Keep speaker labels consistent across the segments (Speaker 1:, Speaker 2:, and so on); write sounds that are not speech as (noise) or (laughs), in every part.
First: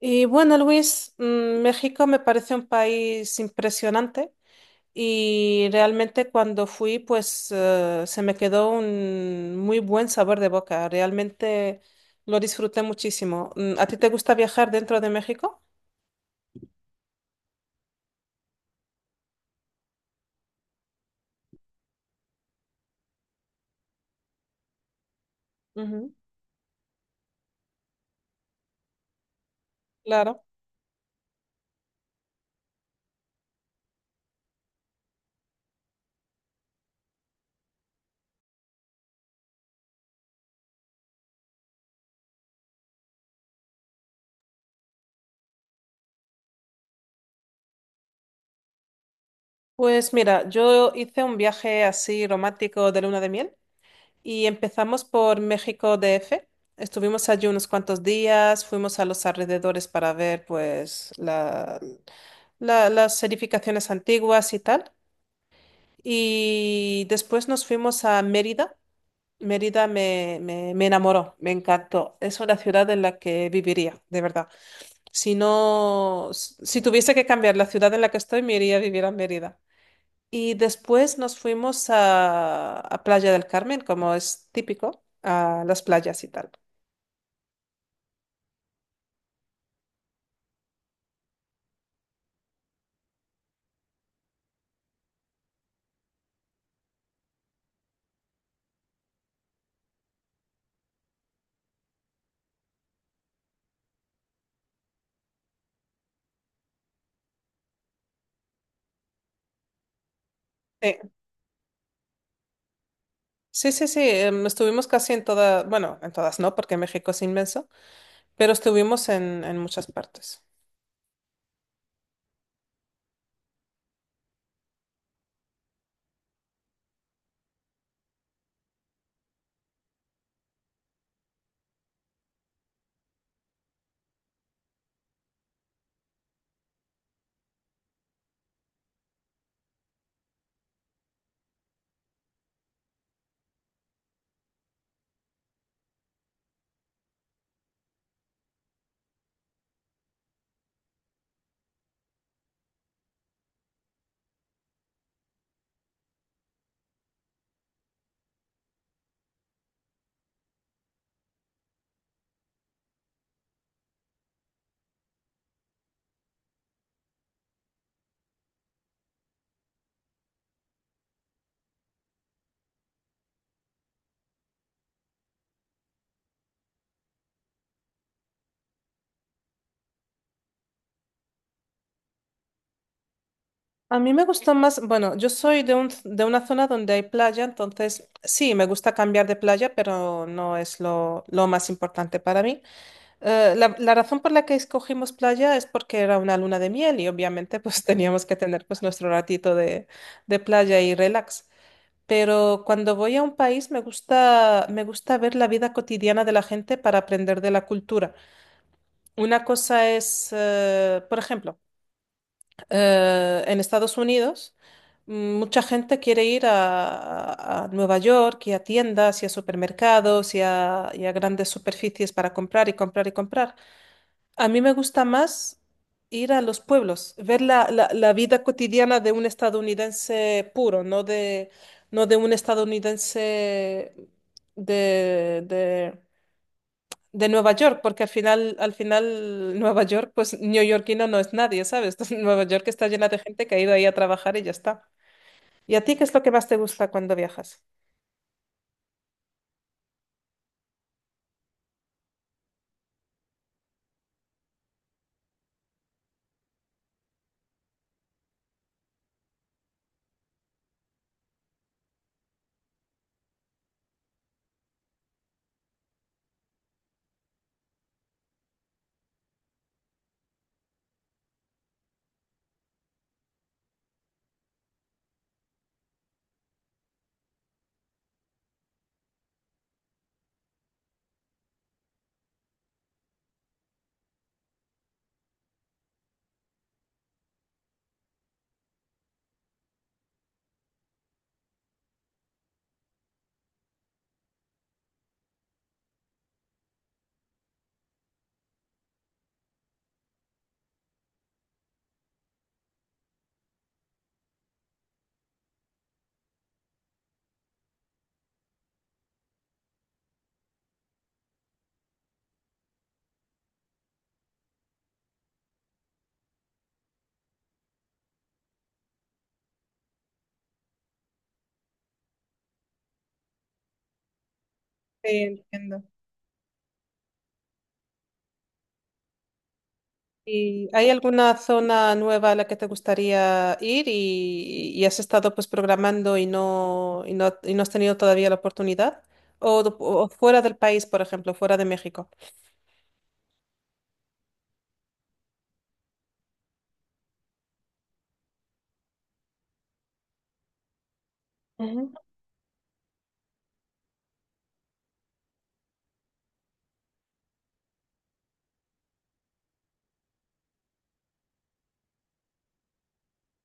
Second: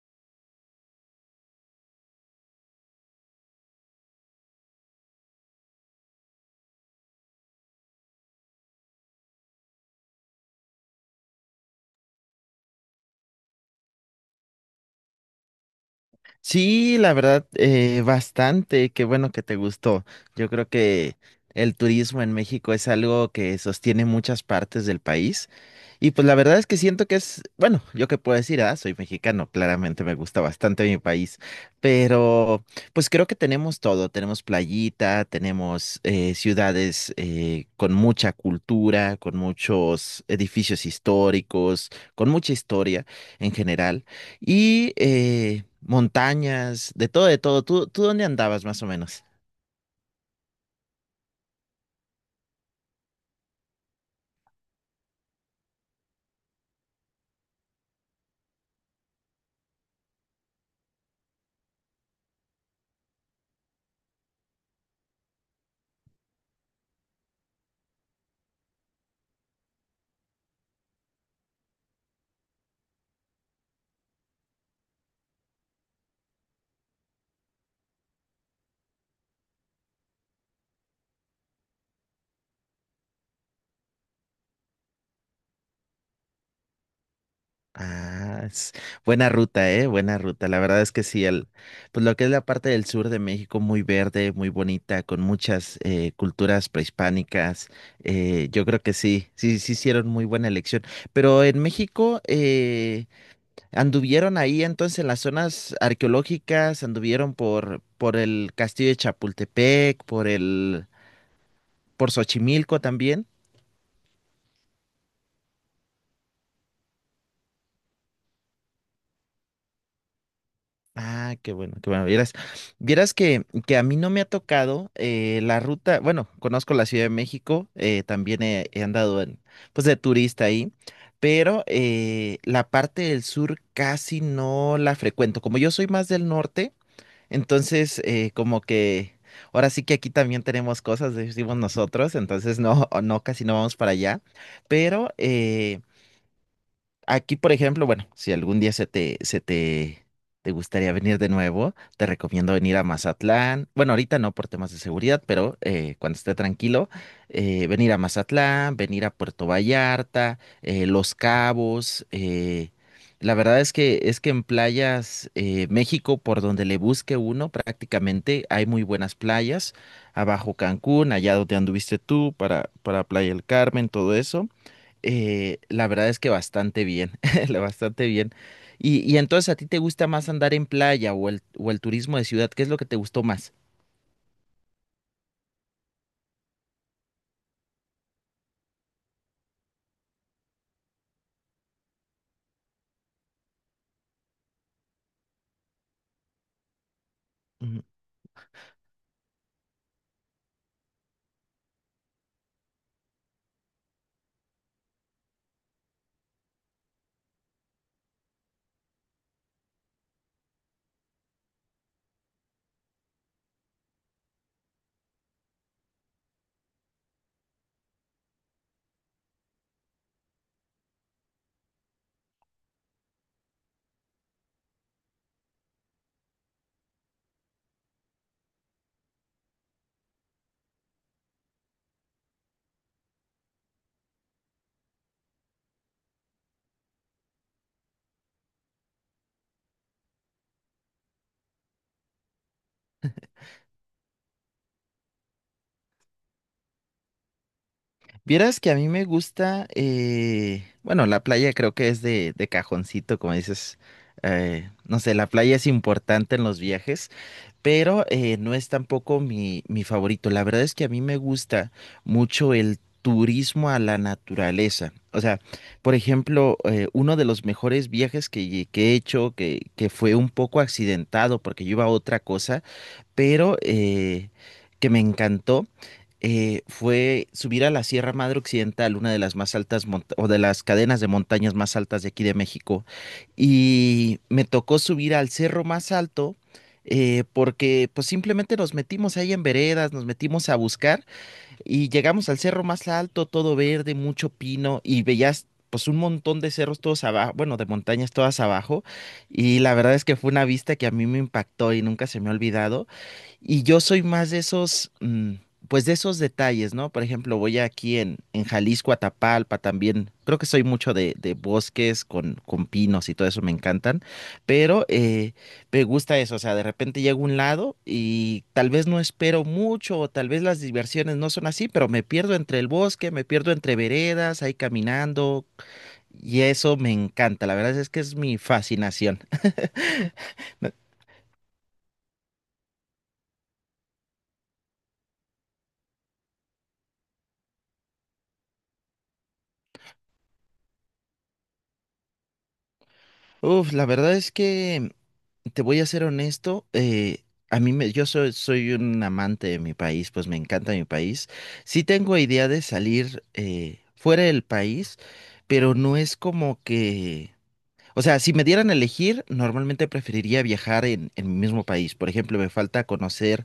Speaker 1: Y bueno, Luis, México me parece un país impresionante y realmente cuando fui, pues se me quedó un muy buen sabor de boca. Realmente lo disfruté muchísimo. ¿A ti te gusta viajar dentro de México?
Speaker 2: Sí, la verdad, bastante. Qué bueno que te gustó. Yo creo que el turismo en México es algo que sostiene muchas partes del país. Y
Speaker 1: Ujú.
Speaker 2: pues la verdad es que siento que es, bueno, yo qué puedo decir, ah, soy mexicano, claramente me gusta
Speaker 1: Claro.
Speaker 2: bastante mi país, pero pues creo que tenemos todo, tenemos playita, tenemos ciudades con mucha cultura, con muchos edificios históricos, con mucha historia en general. Y montañas, de todo, de todo. ¿Tú dónde andabas más o menos?
Speaker 1: Pues mira, yo hice un viaje así romántico de luna de miel. Y empezamos por México DF. Estuvimos allí unos cuantos días, fuimos a los alrededores para ver pues las edificaciones antiguas y tal. Y después nos fuimos a Mérida. Mérida me enamoró, me encantó. Es una ciudad en la que viviría, de verdad. Si no, si tuviese que cambiar la ciudad en la que estoy, me iría a vivir a Mérida. Y después nos fuimos a Playa del Carmen, como es típico, a las playas y tal.
Speaker 2: Ah, es buena ruta, buena ruta. La verdad es que sí, pues lo que es la parte del sur de México, muy verde, muy bonita, con muchas culturas prehispánicas. Yo creo que sí, sí, sí hicieron muy buena elección. Pero en México, anduvieron ahí entonces en las zonas arqueológicas, anduvieron por el castillo de Chapultepec,
Speaker 1: Sí,
Speaker 2: por Xochimilco también.
Speaker 1: sí, sí, sí, estuvimos casi en todas, bueno, en todas no, porque México es inmenso, pero estuvimos en muchas partes.
Speaker 2: Ah, qué bueno, qué bueno. Vieras, vieras que a mí no me ha tocado la ruta, bueno, conozco la Ciudad de México, también he andado en, pues de turista ahí, pero la parte del sur casi no la frecuento. Como yo soy más del norte, entonces como que ahora sí que aquí también tenemos cosas, decimos nosotros, entonces no, no, casi no vamos para allá, pero aquí, por ejemplo, bueno, si algún día te gustaría venir de nuevo, te recomiendo venir a Mazatlán. Bueno, ahorita no por temas de seguridad, pero cuando esté tranquilo, venir a Mazatlán, venir a Puerto Vallarta, Los Cabos. La verdad es que en playas, México, por donde le busque uno, prácticamente hay muy buenas playas. Abajo Cancún, allá donde anduviste tú, para Playa del Carmen, todo eso. La verdad es que bastante bien, (laughs) bastante bien. Y entonces, ¿a ti te gusta más andar en playa o el turismo de ciudad? ¿Qué es lo que te gustó más?
Speaker 1: A mí me gustó más, bueno, yo soy de una zona donde hay playa, entonces sí, me gusta cambiar de playa, pero no es lo más importante para mí. La razón por la que escogimos playa es porque era una luna de miel y obviamente pues (laughs)
Speaker 2: Ujú.
Speaker 1: teníamos que tener pues nuestro ratito de playa y relax. Pero cuando voy a un país me gusta ver la vida cotidiana de la gente para aprender de la cultura. Una cosa es, por ejemplo, en Estados Unidos, mucha gente quiere ir a Nueva York y a tiendas y a supermercados y a grandes superficies para comprar y comprar y comprar. A mí me gusta más ir a los pueblos, ver la vida cotidiana de un estadounidense puro, no de, no de un estadounidense de, de- de Nueva York, porque al final Nueva York, pues neoyorquino no es nadie, ¿sabes? (laughs) Nueva York está llena de gente que ha ido ahí a trabajar y ya está. ¿Y a ti qué es lo que más te gusta cuando viajas?
Speaker 2: Vieras que a mí me gusta, bueno, la playa creo que es de cajoncito, como dices, no sé, la playa es importante en los viajes. Pero no es tampoco mi favorito. La verdad es que a mí me gusta mucho el turismo a la naturaleza. O sea, por ejemplo, uno de los mejores viajes que he hecho, que fue un poco accidentado porque yo iba a otra cosa, pero que me encantó, fue subir a la Sierra Madre Occidental, una de las más altas o de las cadenas de montañas más altas de aquí de México, y me tocó subir al cerro más alto. Porque pues simplemente nos metimos ahí en veredas, nos metimos a buscar y llegamos al cerro más alto, todo verde, mucho pino y veías pues un montón de cerros todos abajo, bueno, de montañas todas abajo, y la verdad es que fue una vista que a mí me impactó y nunca se me ha olvidado. Y yo soy más de esos, pues de esos detalles, ¿no? Por ejemplo, voy aquí en Jalisco, Atapalpa también. Creo que soy mucho de bosques con pinos y todo eso me encantan. Pero me gusta eso. O sea, de repente llego a un lado y tal vez no espero mucho, o tal vez las diversiones no son así, pero me pierdo entre el bosque, me pierdo entre veredas, ahí
Speaker 1: Sí,
Speaker 2: caminando.
Speaker 1: entiendo.
Speaker 2: Y eso me encanta. La verdad es que es mi fascinación. (laughs)
Speaker 1: ¿Y hay alguna zona nueva a la que te gustaría ir y has estado pues programando y no has tenido todavía la oportunidad? O fuera del país, por ejemplo, fuera de México.
Speaker 2: Uf, la verdad es que. Te voy a ser honesto, a mí yo soy, soy un amante de mi país, pues me encanta mi país. Sí
Speaker 1: Ujú.
Speaker 2: tengo idea de salir fuera del país, pero no es como que, o sea, si me dieran a elegir, normalmente preferiría viajar en mi mismo país. Por ejemplo, me falta conocer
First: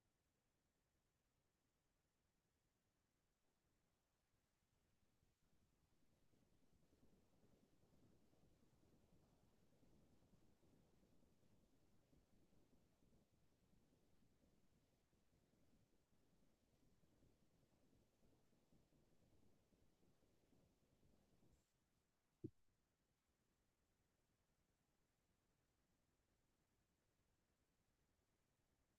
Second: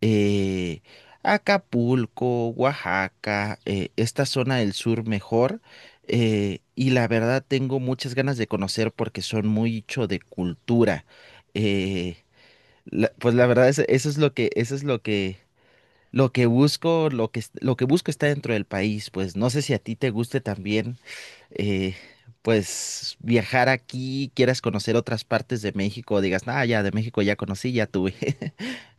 Speaker 2: eh, Acapulco, Oaxaca, esta zona del sur mejor. Y la verdad tengo muchas ganas de conocer porque son mucho de cultura. eh, pues la verdad eso es lo eso es lo lo que busco, lo que busco está dentro del país. Pues no sé si a ti te guste también, eh, pues viajar aquí, quieras conocer otras partes de México, digas, ah, ya de México ya conocí, ya tuve. (laughs)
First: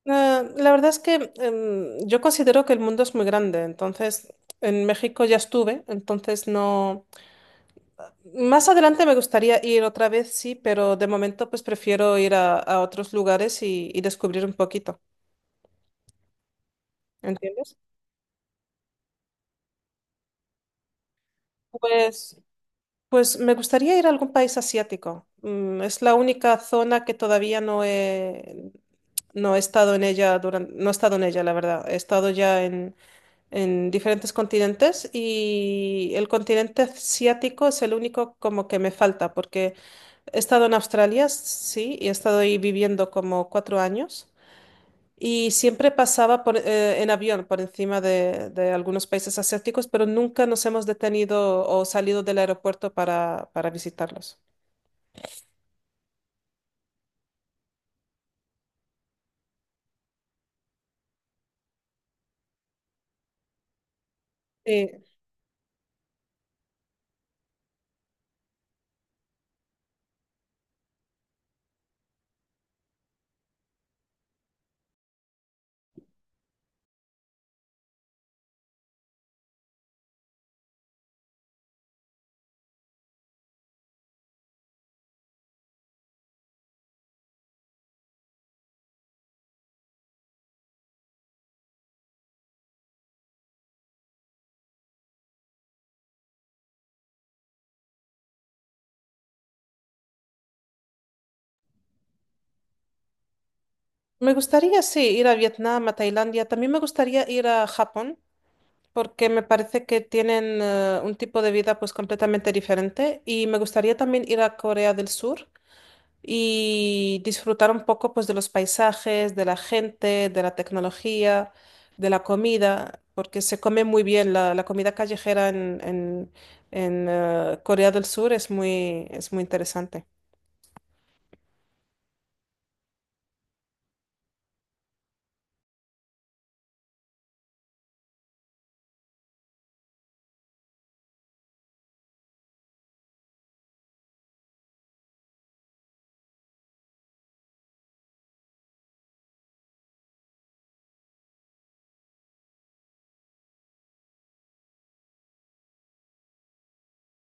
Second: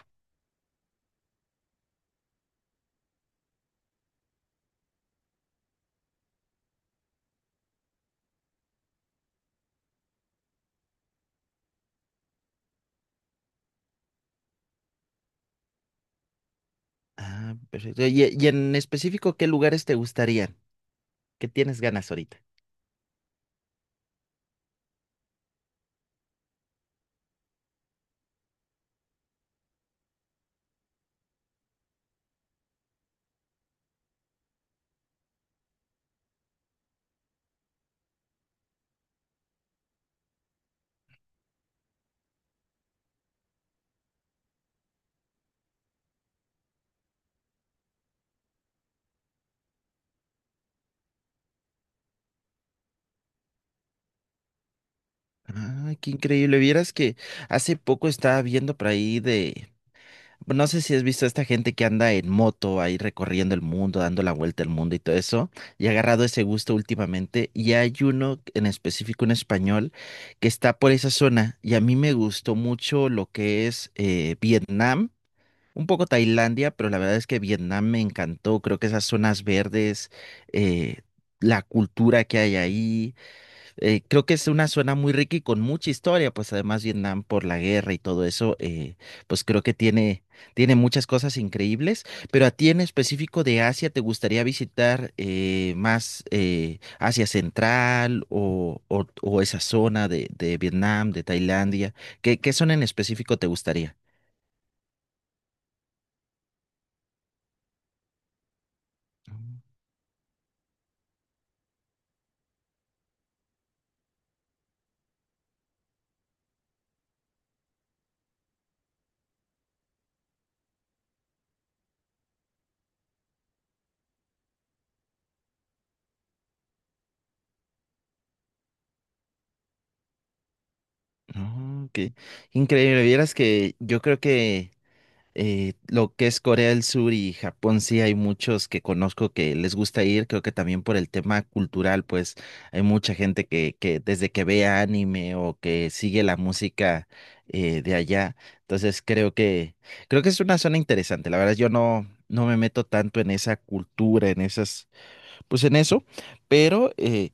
Speaker 1: Ah, la verdad es que yo considero que el mundo es muy grande, entonces en México ya estuve, entonces no... Más adelante me gustaría ir otra vez, sí, pero de momento pues prefiero ir a otros lugares y descubrir un poquito,
Speaker 2: Ah,
Speaker 1: ¿entiendes?
Speaker 2: perfecto. Y en específico, ¿qué lugares te gustarían? ¿Qué tienes ganas ahorita?
Speaker 1: Pues Pues me gustaría ir a algún país asiático. Es la única zona que todavía no he, no he estado en ella durante, no he estado en ella, la verdad. He estado ya en diferentes continentes y el continente asiático es el único como que me falta, porque he estado en Australia, sí, y he estado ahí viviendo como 4 años. Y siempre pasaba por, en avión por encima de algunos países asiáticos, pero nunca nos hemos detenido o salido del aeropuerto para visitarlos.
Speaker 2: Ah, qué increíble. Vieras que hace poco estaba viendo por ahí de... No sé si has visto a esta gente que anda en moto ahí recorriendo el mundo, dando la vuelta al mundo y
Speaker 1: Sí.
Speaker 2: todo eso. Y he agarrado ese gusto últimamente. Y hay uno en específico, un español, que está por esa zona. Y a mí me gustó mucho lo que es Vietnam. Un poco Tailandia, pero la verdad es que Vietnam me encantó. Creo que esas zonas verdes, eh, la cultura que hay ahí, creo que es una zona muy rica y con mucha historia. Pues además Vietnam por la guerra y todo eso, pues creo que tiene, tiene muchas cosas increíbles. Pero a ti en específico de Asia, ¿te gustaría visitar más Asia Central o esa zona de Vietnam, de Tailandia? ¿Qué zona en específico te gustaría?
Speaker 1: Me gustaría, sí, ir a Vietnam, a Tailandia. También me gustaría ir a Japón, porque me parece que tienen un tipo de vida pues completamente diferente. Y me gustaría también ir a Corea del Sur, y disfrutar un poco pues de los paisajes, de la gente, de la tecnología, de la comida, porque se come muy bien la comida callejera en Corea del Sur es muy interesante.
Speaker 2: Oh, qué increíble. Vieras que yo creo que lo que es Corea del Sur y Japón, sí hay muchos que conozco que les gusta ir. Creo que también por el tema cultural, pues hay mucha gente que desde que ve anime o que sigue la música de allá. Entonces creo creo que es una zona interesante. La verdad, yo no, no me meto tanto en esa cultura, en esas, pues en eso, pero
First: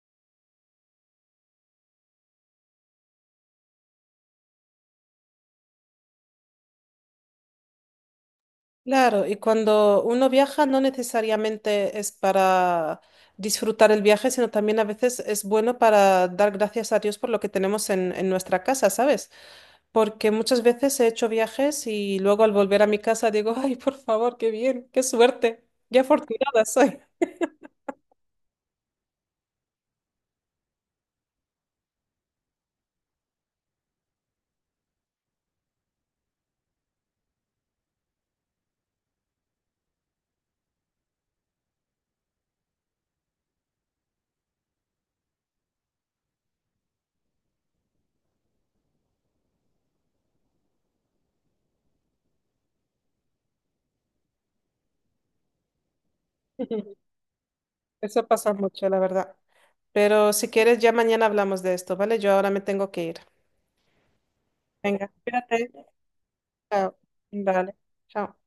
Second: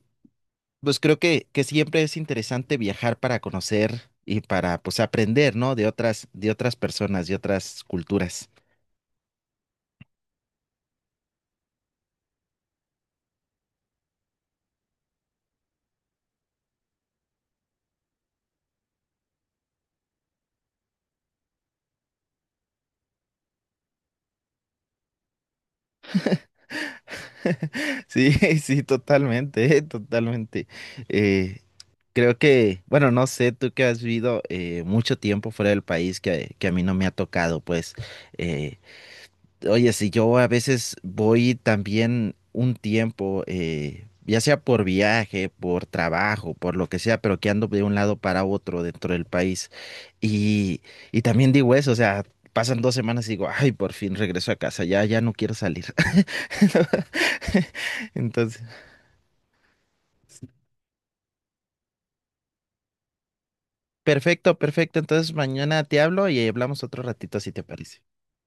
Speaker 2: pues creo que siempre es interesante viajar para conocer y para pues aprender, ¿no? De otras personas, de otras culturas. (laughs)
Speaker 1: Claro, y cuando uno viaja no necesariamente es para disfrutar el viaje, sino también a veces es bueno para dar gracias a Dios por lo que tenemos en nuestra casa, ¿sabes? Porque muchas veces he hecho viajes y luego al volver a mi casa digo, ay, por favor, qué bien, qué suerte, qué afortunada soy.
Speaker 2: Sí, sí, totalmente, (laughs) totalmente. Eh, Creo que, bueno, no sé, tú que has vivido mucho tiempo fuera del país que a mí no me ha tocado, pues, eh, oye, si yo a veces voy también un tiempo, ya sea por viaje, por trabajo, por lo que sea, pero que ando de un lado para otro dentro del país. Y, y también digo eso, o sea, pasan 2 semanas y digo, ay, por fin regreso a casa, ya, ya no quiero salir.
Speaker 1: (laughs)
Speaker 2: (laughs)
Speaker 1: Eso pasa
Speaker 2: Entonces,
Speaker 1: mucho, la verdad. Pero si quieres, ya mañana hablamos de esto, ¿vale? Yo ahora me tengo que ir.
Speaker 2: perfecto, perfecto.
Speaker 1: Venga,
Speaker 2: Entonces
Speaker 1: espérate.
Speaker 2: mañana te hablo y hablamos
Speaker 1: Chao.
Speaker 2: otro ratito si te
Speaker 1: Vale,
Speaker 2: parece.
Speaker 1: chao.